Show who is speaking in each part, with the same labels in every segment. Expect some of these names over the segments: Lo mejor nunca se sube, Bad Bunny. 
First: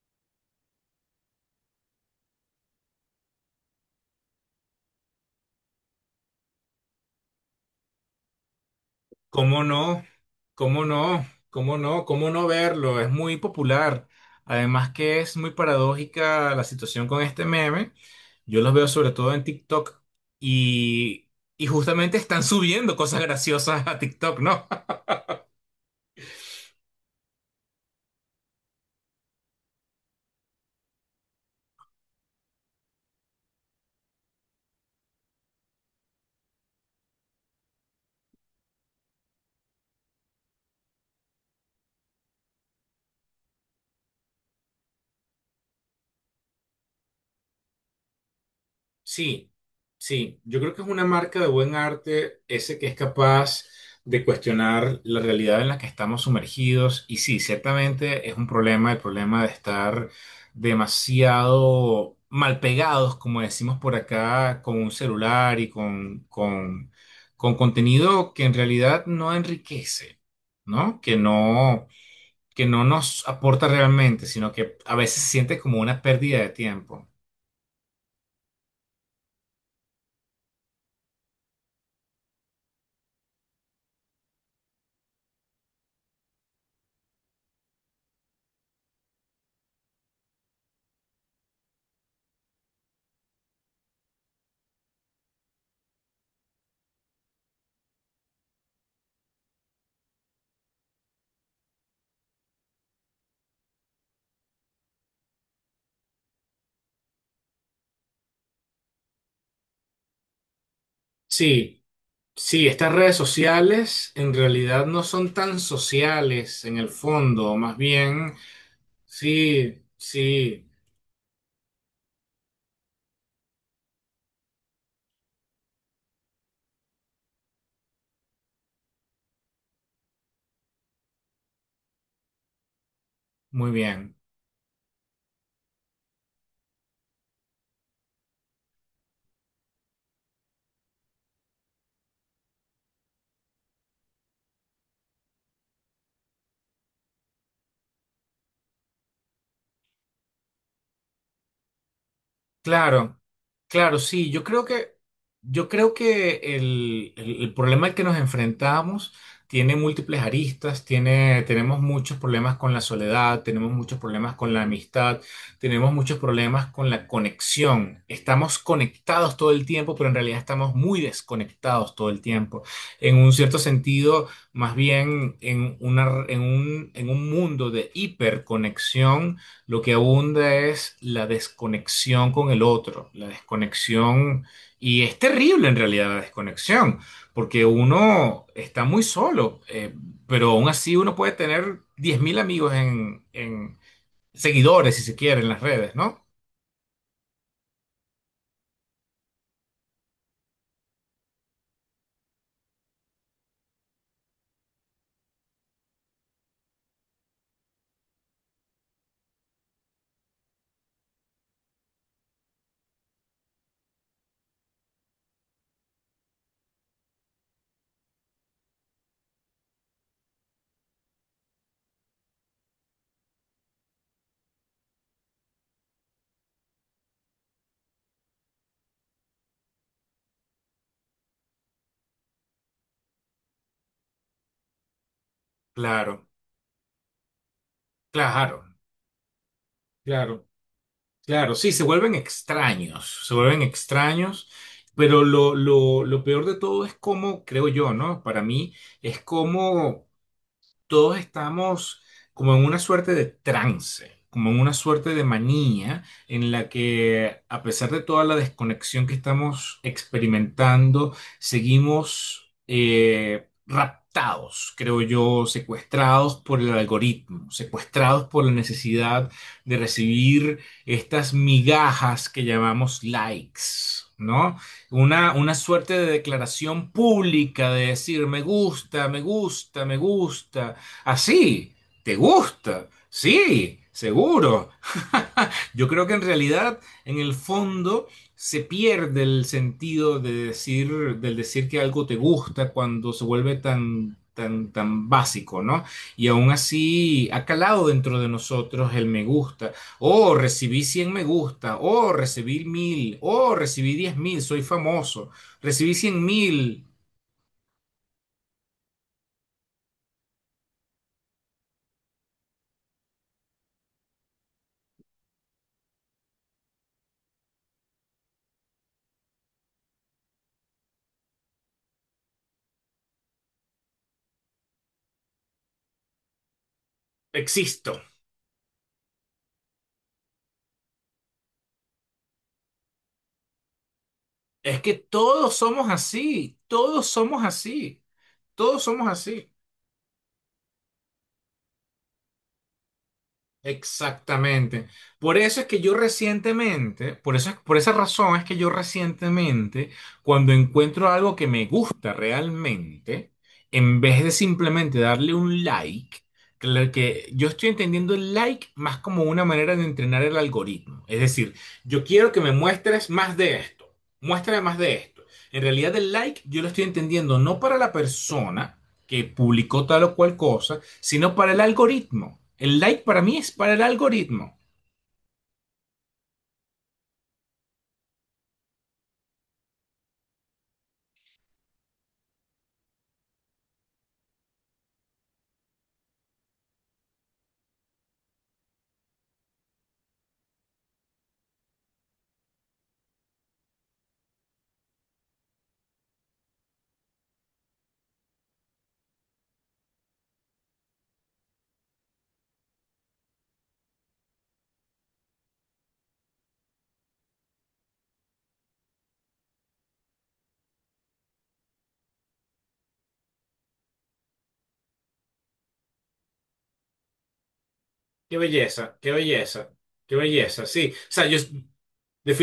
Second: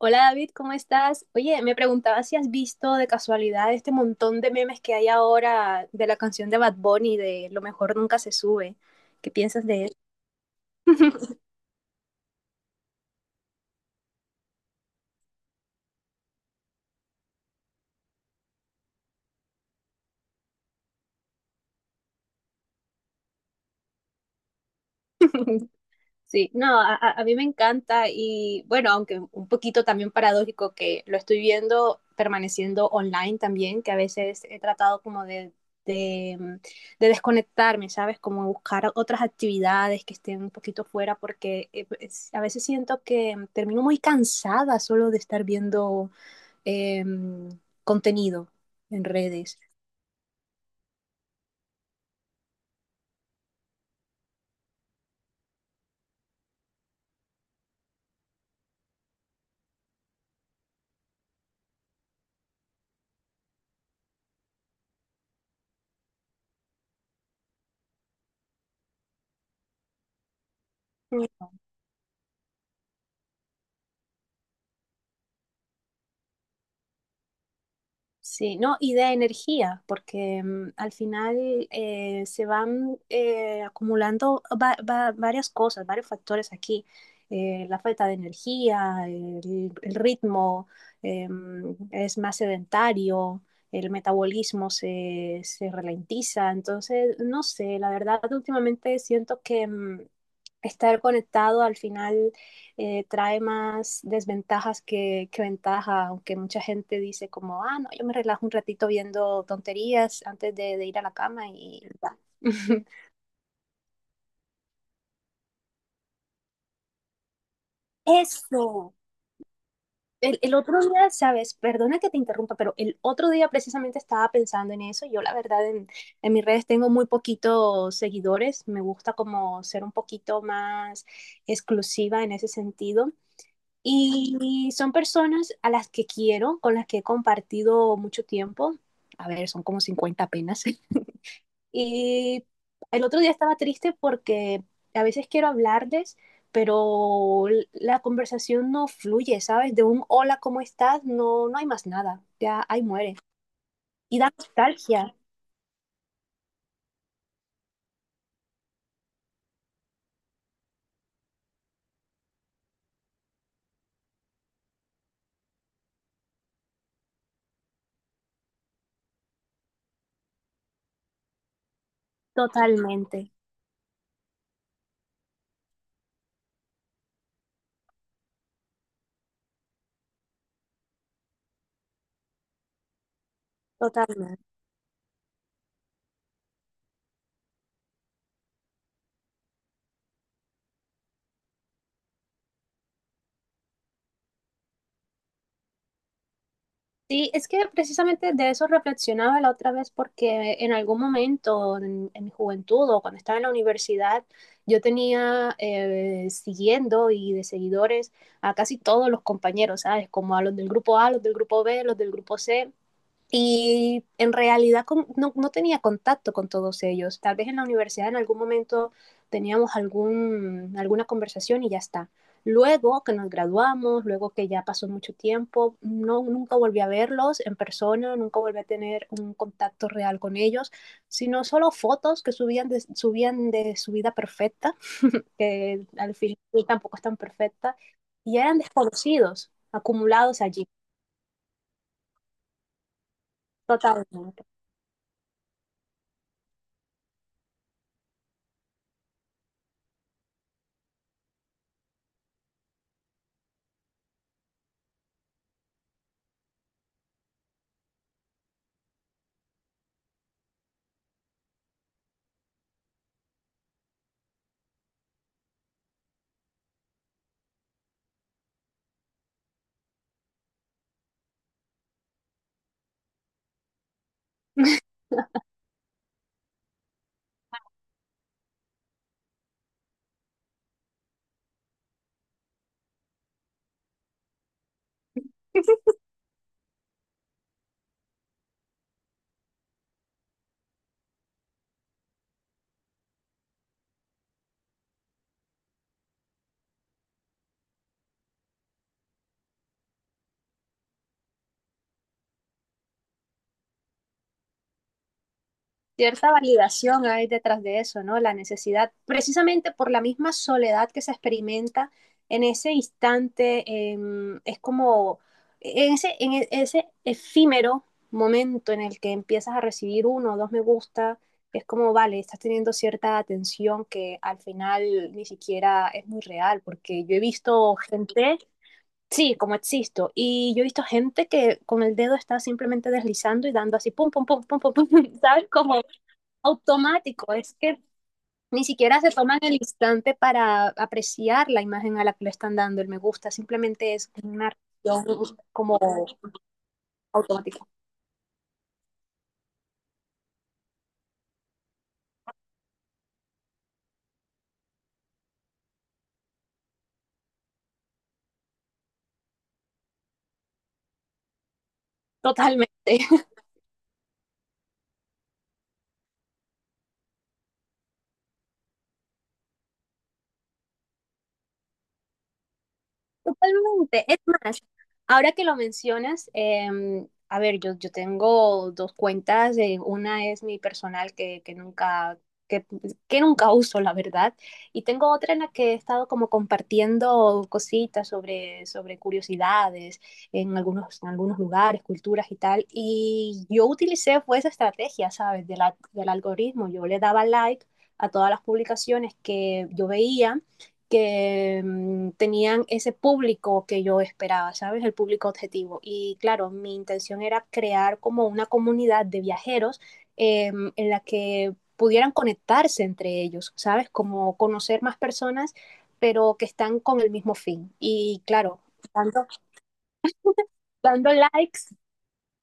Speaker 1: Hola David, ¿cómo estás? Oye, me preguntaba si has visto de casualidad este montón de memes que hay ahora de la canción de Bad Bunny de Lo mejor nunca se sube. ¿Qué
Speaker 2: ¿Cómo
Speaker 1: piensas de eso?
Speaker 2: no? ¿Cómo no? ¿Cómo no? ¿Cómo no verlo? Es muy popular. Además que es muy paradójica la situación con este meme. Yo los veo sobre todo en TikTok y, y justamente están subiendo cosas graciosas a TikTok, ¿no?
Speaker 1: Sí, no, a mí me encanta y bueno, aunque un poquito también paradójico que lo estoy viendo permaneciendo online también, que a veces he tratado como de, mm, de desconectarme, ¿sabes? Como buscar otras actividades que estén un poquito fuera porque a veces siento que termino muy cansada solo de estar viendo em, contenido en
Speaker 2: Sí,
Speaker 1: redes.
Speaker 2: sí, yo creo que es una marca de buen arte ese que es capaz de cuestionar la realidad en la que estamos sumergidos y sí, ciertamente es un problema, el problema de estar demasiado mal pegados, como decimos por acá, con un celular y con contenido que en realidad no enriquece, ¿no? Que no nos aporta realmente, sino que a veces se siente como una pérdida de tiempo.
Speaker 1: Sí, no, y de energía, porque al final se van acumulando varias cosas, varios factores aquí. La falta de energía, el ritmo es más sedentario, el metabolismo se ralentiza. Entonces, no sé, la verdad, últimamente siento que estar conectado al final trae más desventajas que ventaja, aunque mucha gente dice como, ah, no, yo me relajo un ratito viendo tonterías antes de ir a la cama
Speaker 2: Sí.
Speaker 1: y ya.
Speaker 2: Sí, estas redes sociales en realidad no son tan sociales en el fondo, más bien,
Speaker 1: Eso.
Speaker 2: sí,
Speaker 1: El
Speaker 2: sí,
Speaker 1: otro día, sabes, perdona que te interrumpa, pero el otro día precisamente estaba pensando en eso. Yo la verdad en mis redes tengo muy poquitos seguidores. Me gusta como ser un poquito más exclusiva en ese sentido.
Speaker 2: muy bien.
Speaker 1: Y son personas a las que quiero, con las que he compartido mucho tiempo. A ver, son como 50 apenas. Y el otro día estaba triste porque a veces quiero hablarles, pero la conversación no fluye, ¿sabes? De un hola, ¿cómo estás? No, no hay más nada. Ya ahí muere.
Speaker 2: Claro, claro,
Speaker 1: Y
Speaker 2: sí.
Speaker 1: da nostalgia.
Speaker 2: Yo creo que el problema al que nos enfrentamos tiene múltiples aristas, tenemos muchos problemas con la soledad, tenemos muchos problemas con la amistad, tenemos muchos problemas con la conexión. Estamos conectados todo el tiempo, pero en realidad estamos muy desconectados todo el tiempo. En
Speaker 1: Totalmente,
Speaker 2: un cierto sentido, más bien en un mundo de hiperconexión lo que abunda es la desconexión con el otro, la
Speaker 1: totalmente.
Speaker 2: desconexión, y es terrible en realidad la desconexión, porque uno está muy solo, pero aún así uno puede tener 10,000 amigos en seguidores, si se quiere, en las redes, ¿no?
Speaker 1: Sí, es que precisamente de eso reflexionaba la otra vez porque en algún momento en mi juventud o cuando estaba en la universidad, yo tenía siguiendo y de seguidores a casi todos los compañeros, ¿sabes? Como a los del grupo A, los del grupo B, los del grupo C. Y en realidad no, no tenía contacto con todos ellos. Tal vez en la universidad en algún momento teníamos algún, alguna conversación y ya está. Luego que nos graduamos, luego que ya pasó mucho tiempo, no, nunca volví a verlos en persona, nunca volví a tener un contacto real con ellos, sino solo fotos que subían de su vida perfecta, que al
Speaker 2: Claro,
Speaker 1: final tampoco es tan perfecta, y eran
Speaker 2: claro,
Speaker 1: desconocidos, acumulados
Speaker 2: claro,
Speaker 1: allí,
Speaker 2: claro, sí, se vuelven
Speaker 1: totalmente.
Speaker 2: extraños, pero lo peor de todo es cómo, creo yo, ¿no? Para mí es cómo todos estamos como en una suerte de trance, como en una suerte de manía en la que a pesar de toda la desconexión que estamos experimentando, seguimos raptados, creo yo, secuestrados por el algoritmo, secuestrados por la necesidad de recibir estas migajas que llamamos likes. ¿No? Una suerte de declaración pública de decir me gusta, me gusta, me gusta, así, ¿te gusta? Sí, seguro. Yo creo que en realidad, en el fondo, se pierde el sentido de decir, del decir que algo te gusta cuando se vuelve tan, tan, tan básico, ¿no? Y aún así ha calado dentro de nosotros el me gusta. Oh, recibí 100 me gusta. Oh, recibí 1,000. Oh, recibí 10,000. Soy famoso. Recibí cien
Speaker 1: Cierta
Speaker 2: mil.
Speaker 1: validación hay detrás de eso, ¿no? La necesidad, precisamente por la misma soledad que se experimenta en ese instante, es como en ese, en e- ese efímero momento en el que empiezas a recibir uno o dos me gusta, es como, vale, estás teniendo cierta atención que al final ni siquiera es muy real, porque yo he visto
Speaker 2: Existo.
Speaker 1: gente, sí, como existo, y yo he visto gente que con el dedo está simplemente deslizando y dando así, pum, pum, pum, pum, pum,
Speaker 2: Es
Speaker 1: pum,
Speaker 2: que
Speaker 1: ¿sabes?
Speaker 2: todos
Speaker 1: Como
Speaker 2: somos así, todos
Speaker 1: automático,
Speaker 2: somos
Speaker 1: es que
Speaker 2: así,
Speaker 1: ni
Speaker 2: todos
Speaker 1: siquiera
Speaker 2: somos
Speaker 1: se toman
Speaker 2: así.
Speaker 1: el instante para apreciar la imagen a la que le están dando el me gusta, simplemente es una
Speaker 2: Exactamente.
Speaker 1: reacción como
Speaker 2: Por eso,
Speaker 1: automática,
Speaker 2: por esa razón es que yo recientemente, cuando encuentro algo que me gusta realmente, en vez de simplemente darle un like, que lo que yo estoy entendiendo el like más como una manera de entrenar el algoritmo. Es decir, yo quiero que me
Speaker 1: totalmente.
Speaker 2: muestres más de esto, muéstrame más de esto. En realidad el like yo lo estoy entendiendo no para la persona, que publicó tal o cual cosa, sino para el algoritmo. El like para mí es para el
Speaker 1: Totalmente. Es
Speaker 2: algoritmo.
Speaker 1: más, ahora que lo mencionas, a ver, yo tengo dos cuentas. Una es mi personal que, que nunca uso, la verdad. Y tengo otra en la que he estado como compartiendo cositas sobre curiosidades en algunos lugares, culturas y tal. Y yo utilicé fue esa estrategia, ¿sabes? Del algoritmo. Yo le daba like a todas las publicaciones que yo veía que tenían ese público que yo esperaba, ¿sabes? El público objetivo. Y claro, mi intención era crear como una comunidad de viajeros en la que pudieran conectarse entre ellos, ¿sabes? Como conocer más personas, pero que están con el mismo fin. Y
Speaker 2: Qué
Speaker 1: claro,
Speaker 2: belleza, qué
Speaker 1: dando,
Speaker 2: belleza, qué belleza. Sí, o
Speaker 1: dando
Speaker 2: sea, yo
Speaker 1: likes,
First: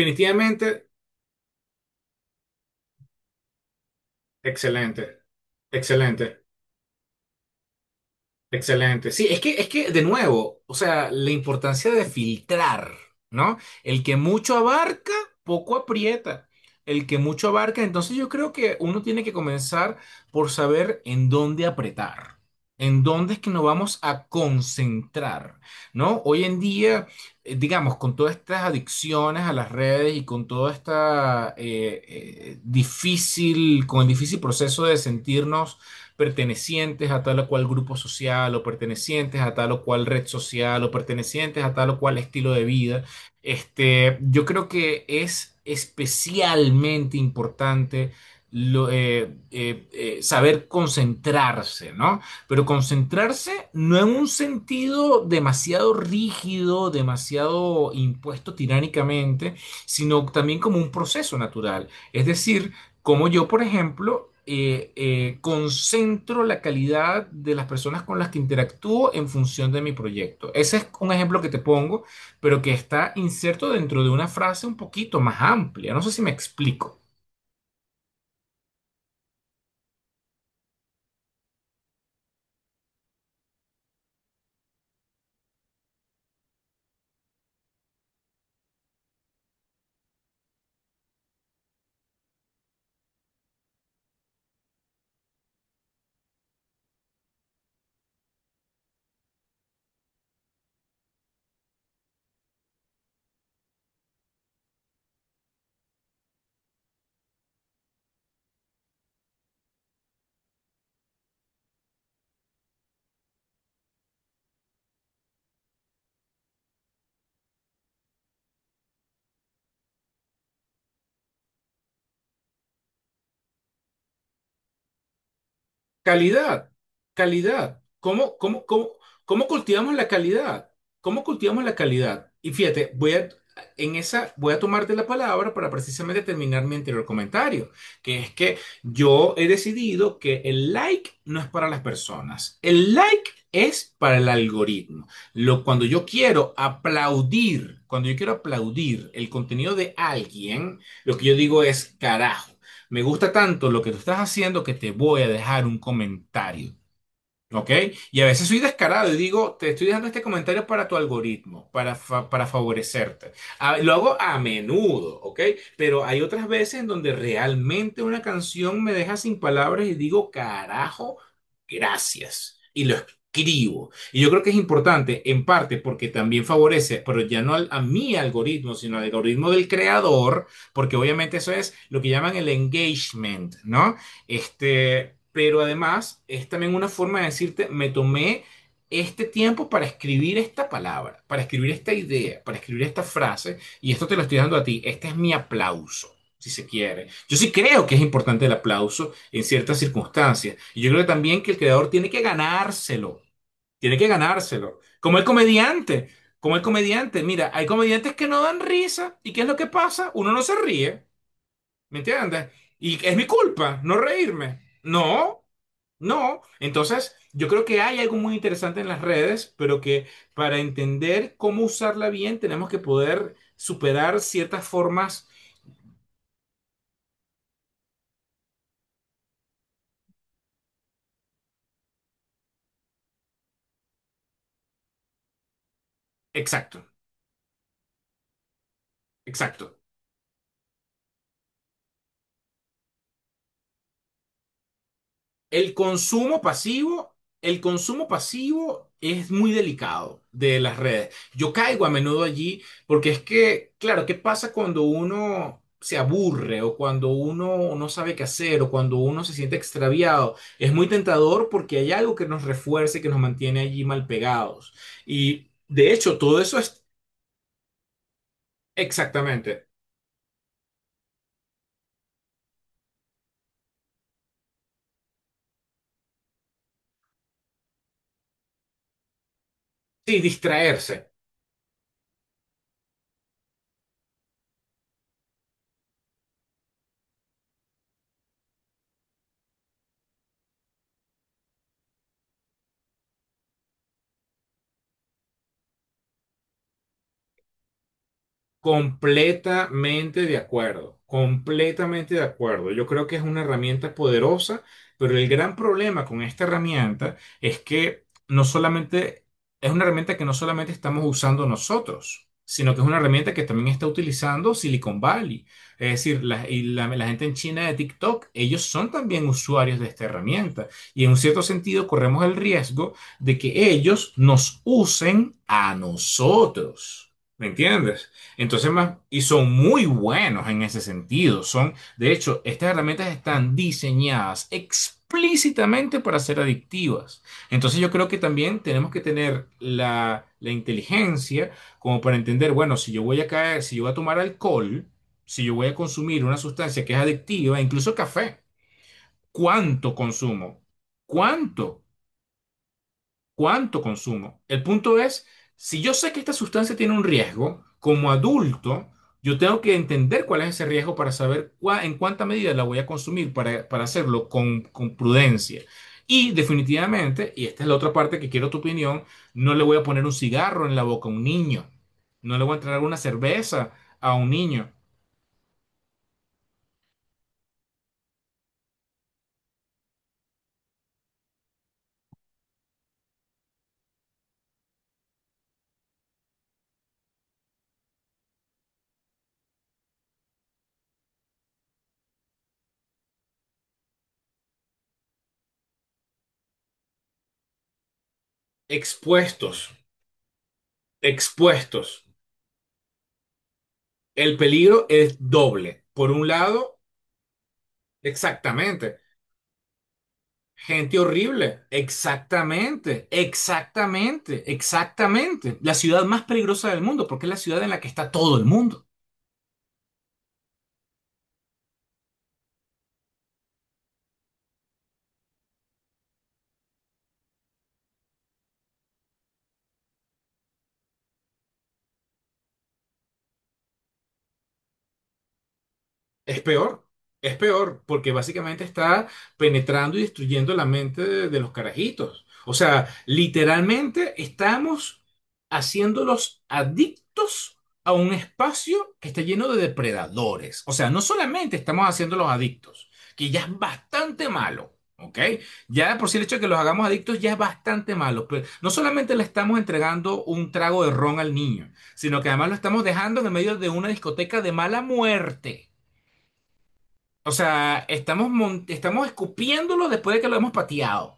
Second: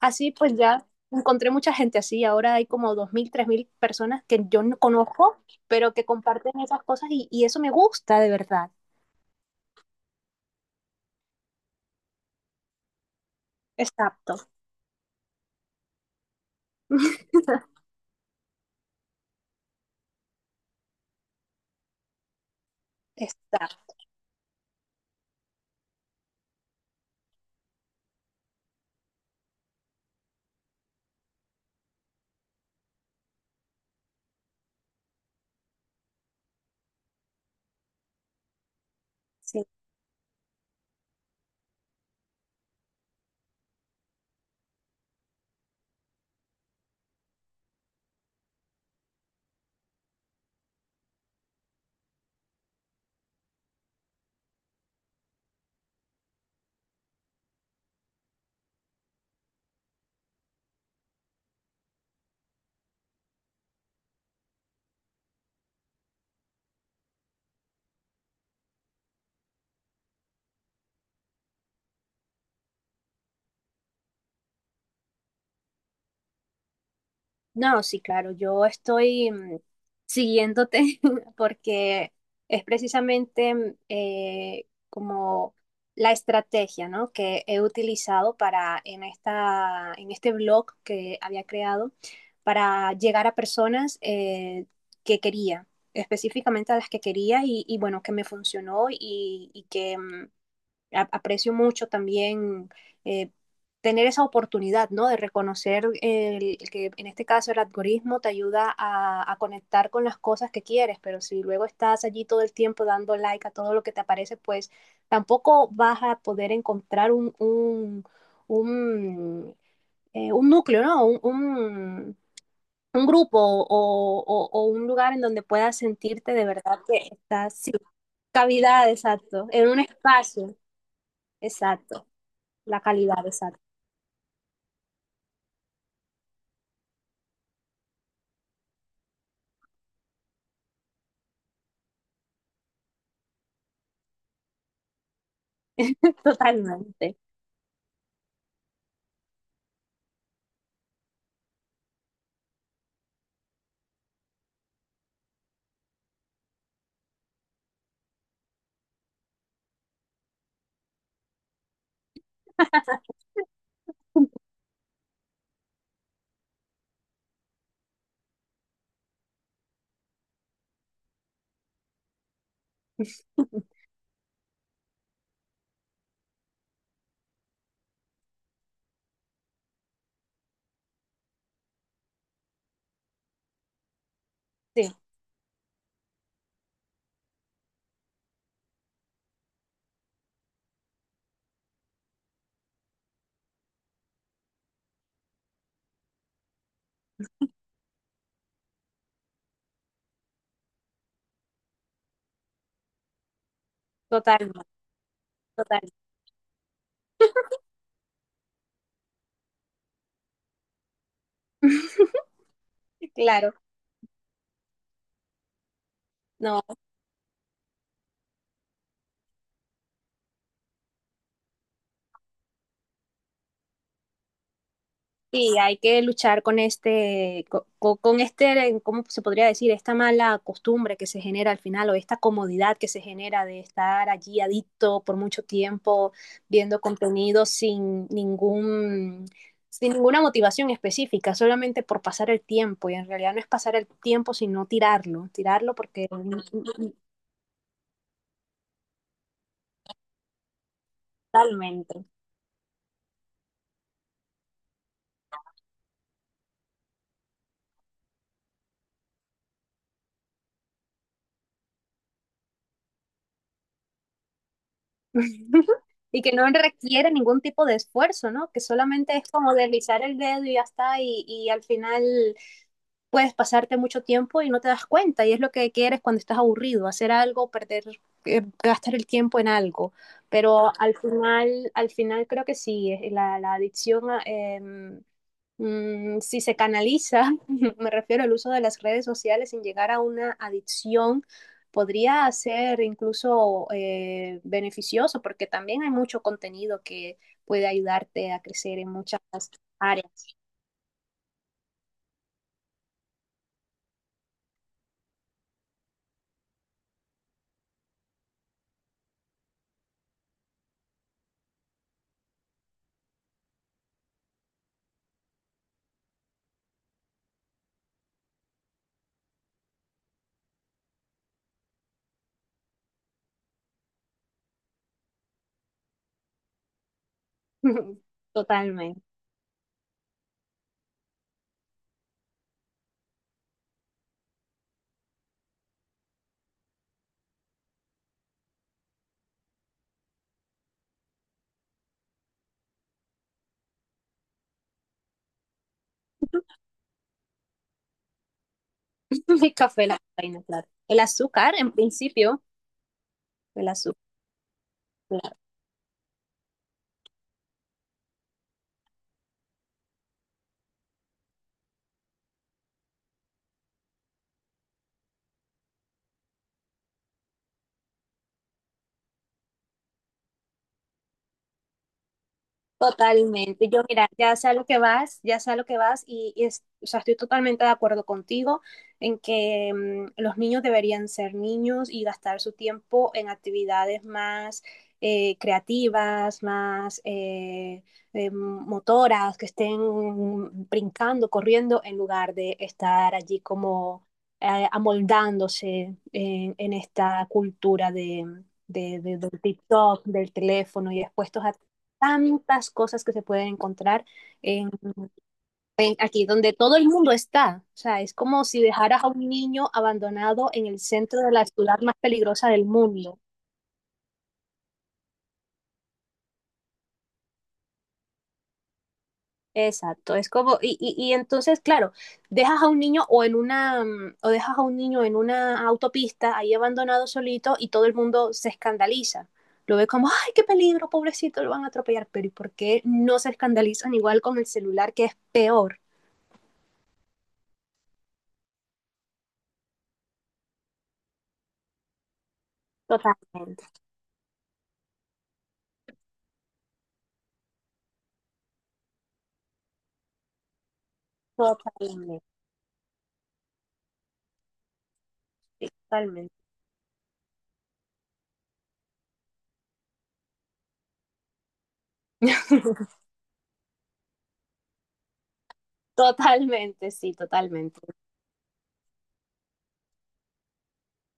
Speaker 1: así pues ya encontré mucha gente así. Ahora hay como 2.000, 3.000 personas que yo no
Speaker 2: excelente,
Speaker 1: conozco, pero que
Speaker 2: excelente.
Speaker 1: comparten esas cosas y eso me gusta de verdad.
Speaker 2: Excelente. Sí, es que, de nuevo, o sea, la importancia de filtrar, ¿no? El que
Speaker 1: Exacto.
Speaker 2: mucho abarca, poco aprieta. El que mucho abarca, entonces yo creo que uno tiene que comenzar por saber en dónde apretar, en dónde es que nos
Speaker 1: Exacto,
Speaker 2: vamos a concentrar, ¿no? Hoy en día, digamos, con todas estas adicciones a las redes y con toda esta con el difícil proceso de sentirnos pertenecientes a tal o cual grupo social o pertenecientes a
Speaker 1: sí.
Speaker 2: tal o cual red social o pertenecientes a tal o cual estilo de vida. Este, yo creo que es especialmente importante saber concentrarse, ¿no? Pero concentrarse no en un sentido demasiado rígido, demasiado impuesto tiránicamente, sino también como un proceso natural. Es decir, como yo, por ejemplo, concentro la calidad de las personas con las que interactúo en función de mi proyecto. Ese es un ejemplo que te pongo, pero que está inserto dentro de una frase un poquito más amplia. No sé si me explico.
Speaker 1: No, sí, claro, yo estoy siguiéndote porque es precisamente como la estrategia, ¿no? que he utilizado para en esta, en este blog que había creado para llegar a personas que quería, específicamente a las que quería y bueno, que me funcionó y que aprecio mucho también eh, tener esa oportunidad, ¿no? De reconocer el que en este caso el algoritmo te ayuda a conectar con las cosas que quieres, pero si luego estás allí todo el tiempo dando like a todo lo que te aparece, pues tampoco vas a poder encontrar un, un núcleo, ¿no? Un grupo o un lugar en donde puedas sentirte de
Speaker 2: Calidad,
Speaker 1: verdad que estás, sí,
Speaker 2: calidad. ¿Cómo, cómo,
Speaker 1: cavidad,
Speaker 2: cómo,
Speaker 1: exacto,
Speaker 2: cómo
Speaker 1: en un
Speaker 2: cultivamos la
Speaker 1: espacio,
Speaker 2: calidad? ¿Cómo cultivamos la
Speaker 1: exacto.
Speaker 2: calidad? Y
Speaker 1: La
Speaker 2: fíjate,
Speaker 1: calidad, exacto.
Speaker 2: en esa, voy a tomarte la palabra para precisamente terminar mi anterior comentario, que es que yo he decidido que el like no es para las personas. El like es para el algoritmo. Lo, cuando yo quiero
Speaker 1: Totalmente.
Speaker 2: aplaudir, cuando yo quiero aplaudir el contenido de alguien, lo que yo digo es carajo. Me gusta tanto lo que tú estás haciendo que te voy a dejar un comentario. ¿Ok? Y a veces soy descarado y digo, te estoy dejando este comentario para tu algoritmo, para favorecerte. Lo hago a menudo, ¿ok? Pero hay otras veces en donde realmente una canción me deja sin palabras y digo, carajo, gracias. Y lo escribo. Y yo creo que es importante, en parte, porque también favorece, pero ya no a mi algoritmo, sino al algoritmo del creador, porque obviamente eso es lo que llaman el engagement, ¿no?
Speaker 1: Sí,
Speaker 2: Este, pero además es también una forma de decirte, me tomé este tiempo para escribir esta palabra, para escribir esta idea, para escribir esta frase, y esto te lo estoy dando a ti. Este es mi aplauso, si se quiere. Yo sí creo que es importante el aplauso en ciertas circunstancias. Y yo creo también que el creador tiene que ganárselo, tiene que
Speaker 1: totalmente,
Speaker 2: ganárselo. Como el
Speaker 1: totalmente.
Speaker 2: comediante, como el comediante. Mira, hay comediantes que no dan risa, ¿y qué es lo que pasa? Uno no se ríe. ¿Me entiendes? Y es mi
Speaker 1: Claro.
Speaker 2: culpa no reírme. No, no.
Speaker 1: No,
Speaker 2: Entonces, yo creo que hay algo muy interesante en las redes, pero que para entender cómo usarla bien tenemos que poder superar ciertas formas.
Speaker 1: sí, hay que luchar con este, co- co- con, este, ¿cómo se podría decir? Esta mala costumbre que se genera al final o esta comodidad que se genera de estar allí adicto por mucho tiempo,
Speaker 2: Exacto,
Speaker 1: viendo contenido sin ningún,
Speaker 2: exacto.
Speaker 1: sin ninguna motivación específica, solamente por pasar el tiempo. Y en realidad no es pasar el tiempo, sino tirarlo, tirarlo porque mm,
Speaker 2: El consumo pasivo es muy delicado de las redes. Yo caigo a
Speaker 1: totalmente.
Speaker 2: menudo allí porque es que, claro, ¿qué pasa cuando uno se aburre o cuando uno no sabe qué hacer o cuando uno se siente extraviado? Es muy tentador porque hay algo que nos refuerce, que nos mantiene allí mal pegados. Y de hecho,
Speaker 1: Y que
Speaker 2: todo
Speaker 1: no
Speaker 2: eso es
Speaker 1: requiere ningún tipo de esfuerzo, ¿no? Que solamente es como
Speaker 2: exactamente,
Speaker 1: deslizar el dedo y ya está, y al final puedes pasarte mucho tiempo y no te das cuenta, y es lo que quieres cuando estás aburrido, hacer algo, perder, gastar el tiempo en algo.
Speaker 2: sí,
Speaker 1: Pero
Speaker 2: distraerse.
Speaker 1: al final creo que sí, la adicción a, si se canaliza, me refiero al uso de las redes sociales sin llegar a una adicción, podría ser incluso beneficioso porque también hay mucho contenido que puede ayudarte a crecer en muchas
Speaker 2: Completamente de
Speaker 1: áreas.
Speaker 2: acuerdo, completamente de acuerdo. Yo creo que es una herramienta poderosa, pero el gran problema con esta herramienta es que no solamente es una herramienta que no solamente estamos usando nosotros, sino que es una herramienta que también está utilizando Silicon Valley. Es decir, la gente en China de TikTok, ellos son también usuarios de esta herramienta. Y en un cierto sentido corremos el riesgo de que ellos nos usen a nosotros. ¿Me entiendes? Entonces, más,
Speaker 1: Totalmente.
Speaker 2: y son muy buenos en ese sentido. Son, de hecho, estas herramientas están diseñadas explícitamente para ser adictivas. Entonces, yo creo que también tenemos que tener la inteligencia como para entender, bueno, si yo voy a caer, si yo voy a tomar alcohol, si yo voy a consumir una sustancia que es adictiva, incluso café,
Speaker 1: Mi café,
Speaker 2: ¿cuánto
Speaker 1: la cafeína,
Speaker 2: consumo?
Speaker 1: claro. El azúcar, en
Speaker 2: ¿Cuánto?
Speaker 1: principio, el
Speaker 2: Cuánto
Speaker 1: azúcar.
Speaker 2: consumo. El punto es, si yo sé que esta sustancia tiene un riesgo, como adulto, yo tengo que entender cuál es ese riesgo para saber en cuánta medida la voy a consumir para hacerlo con prudencia. Y definitivamente, y esta es la otra parte que quiero tu opinión, no le voy a poner un cigarro en la boca a un niño. No le voy a entregar una
Speaker 1: Totalmente.
Speaker 2: cerveza
Speaker 1: Yo, mira,
Speaker 2: a un
Speaker 1: ya sé a lo
Speaker 2: niño.
Speaker 1: que vas, ya sé a lo que vas o sea, estoy totalmente de acuerdo contigo en que los niños deberían ser niños y gastar su tiempo en actividades más creativas, más motoras, que estén brincando, corriendo, en lugar de estar allí como amoldándose en esta cultura del
Speaker 2: Expuestos,
Speaker 1: TikTok, del teléfono y expuestos a
Speaker 2: expuestos.
Speaker 1: tantas cosas que se pueden encontrar
Speaker 2: El
Speaker 1: en,
Speaker 2: peligro es doble. Por
Speaker 1: aquí,
Speaker 2: un
Speaker 1: donde todo
Speaker 2: lado,
Speaker 1: el mundo está. O sea, es como si
Speaker 2: exactamente.
Speaker 1: dejaras a un niño abandonado en el
Speaker 2: Gente
Speaker 1: centro de la
Speaker 2: horrible.
Speaker 1: ciudad más peligrosa del
Speaker 2: Exactamente,
Speaker 1: mundo.
Speaker 2: exactamente, exactamente. La ciudad más peligrosa del mundo, porque es la ciudad en la que está todo el mundo.
Speaker 1: Exacto, es como, y entonces, claro, dejas a un niño o dejas a un niño en una autopista ahí abandonado solito y todo el mundo se escandaliza. Lo ve como, ay, qué peligro, pobrecito, lo van a atropellar. Pero ¿y por qué no se escandalizan igual con el celular que es peor?
Speaker 2: Es peor, es peor, porque básicamente está penetrando y destruyendo la mente de los carajitos. O sea,
Speaker 1: Totalmente,
Speaker 2: literalmente estamos haciéndolos adictos a un espacio que está lleno de depredadores. O sea, no solamente estamos
Speaker 1: totalmente.
Speaker 2: haciéndolos adictos, que ya es bastante malo. ¿Ok?
Speaker 1: Sí,
Speaker 2: Ya por si el
Speaker 1: totalmente.
Speaker 2: hecho de que los hagamos adictos ya es bastante malo, pero no solamente le estamos entregando un trago de ron al niño, sino que además lo estamos dejando en el medio de una discoteca de mala muerte. O
Speaker 1: Totalmente.
Speaker 2: sea, estamos, estamos escupiéndolo después de que lo hemos pateado.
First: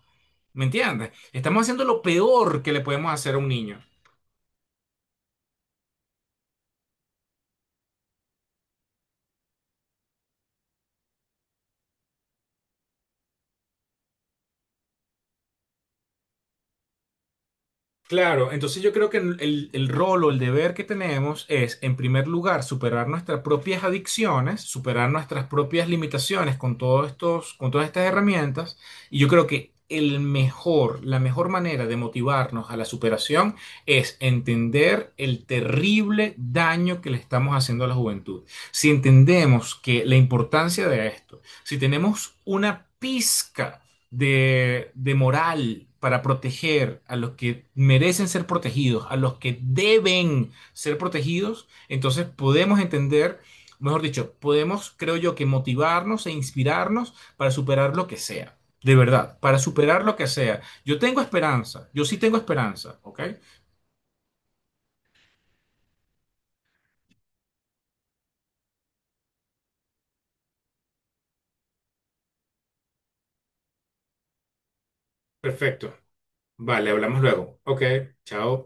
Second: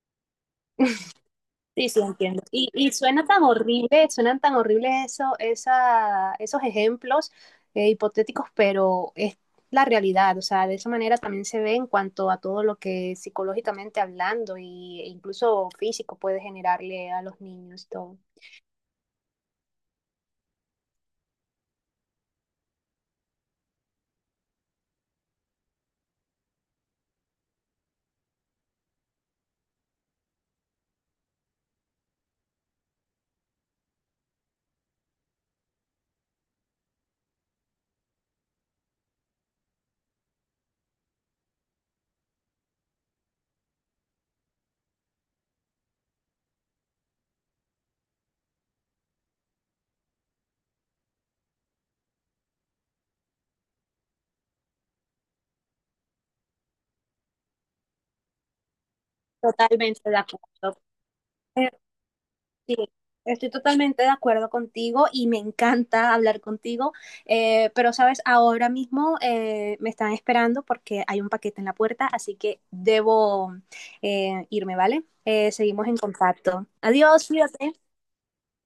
Speaker 2: ¿Me entiendes? Estamos haciendo
Speaker 1: Sí, sí,
Speaker 2: lo
Speaker 1: entiendo.
Speaker 2: peor
Speaker 1: Y,
Speaker 2: que le
Speaker 1: y
Speaker 2: podemos
Speaker 1: suena
Speaker 2: hacer a
Speaker 1: tan
Speaker 2: un niño.
Speaker 1: horrible, suenan tan horribles eso, esa, esos ejemplos hipotéticos, pero es la realidad. O sea, de esa manera también se ve en cuanto a todo lo que psicológicamente hablando y, e incluso físico puede generarle a los niños y todo.
Speaker 2: Claro, entonces yo creo que el rol o el deber que tenemos es, en primer lugar, superar nuestras propias adicciones, superar nuestras propias limitaciones con todos estos, con todas estas herramientas. Y yo creo que el mejor, la mejor manera de motivarnos a la superación es entender el terrible daño que le estamos haciendo a la juventud. Si entendemos que la importancia de esto, si tenemos una pizca de moral para proteger a los que merecen ser protegidos, a los que deben ser protegidos, entonces podemos entender, mejor dicho, podemos, creo yo, que motivarnos e inspirarnos para superar lo que sea. De verdad, para superar
Speaker 1: Totalmente
Speaker 2: lo
Speaker 1: de
Speaker 2: que sea.
Speaker 1: acuerdo.
Speaker 2: Yo tengo esperanza, yo sí tengo
Speaker 1: Sí,
Speaker 2: esperanza, ¿ok?
Speaker 1: estoy totalmente de acuerdo contigo y me encanta hablar contigo, pero sabes, ahora mismo me están esperando porque hay un paquete en la puerta, así que debo irme, ¿vale? Seguimos
Speaker 2: Perfecto.
Speaker 1: en contacto.
Speaker 2: Vale, hablamos
Speaker 1: Adiós,
Speaker 2: luego.
Speaker 1: cuídate.
Speaker 2: Ok, chao.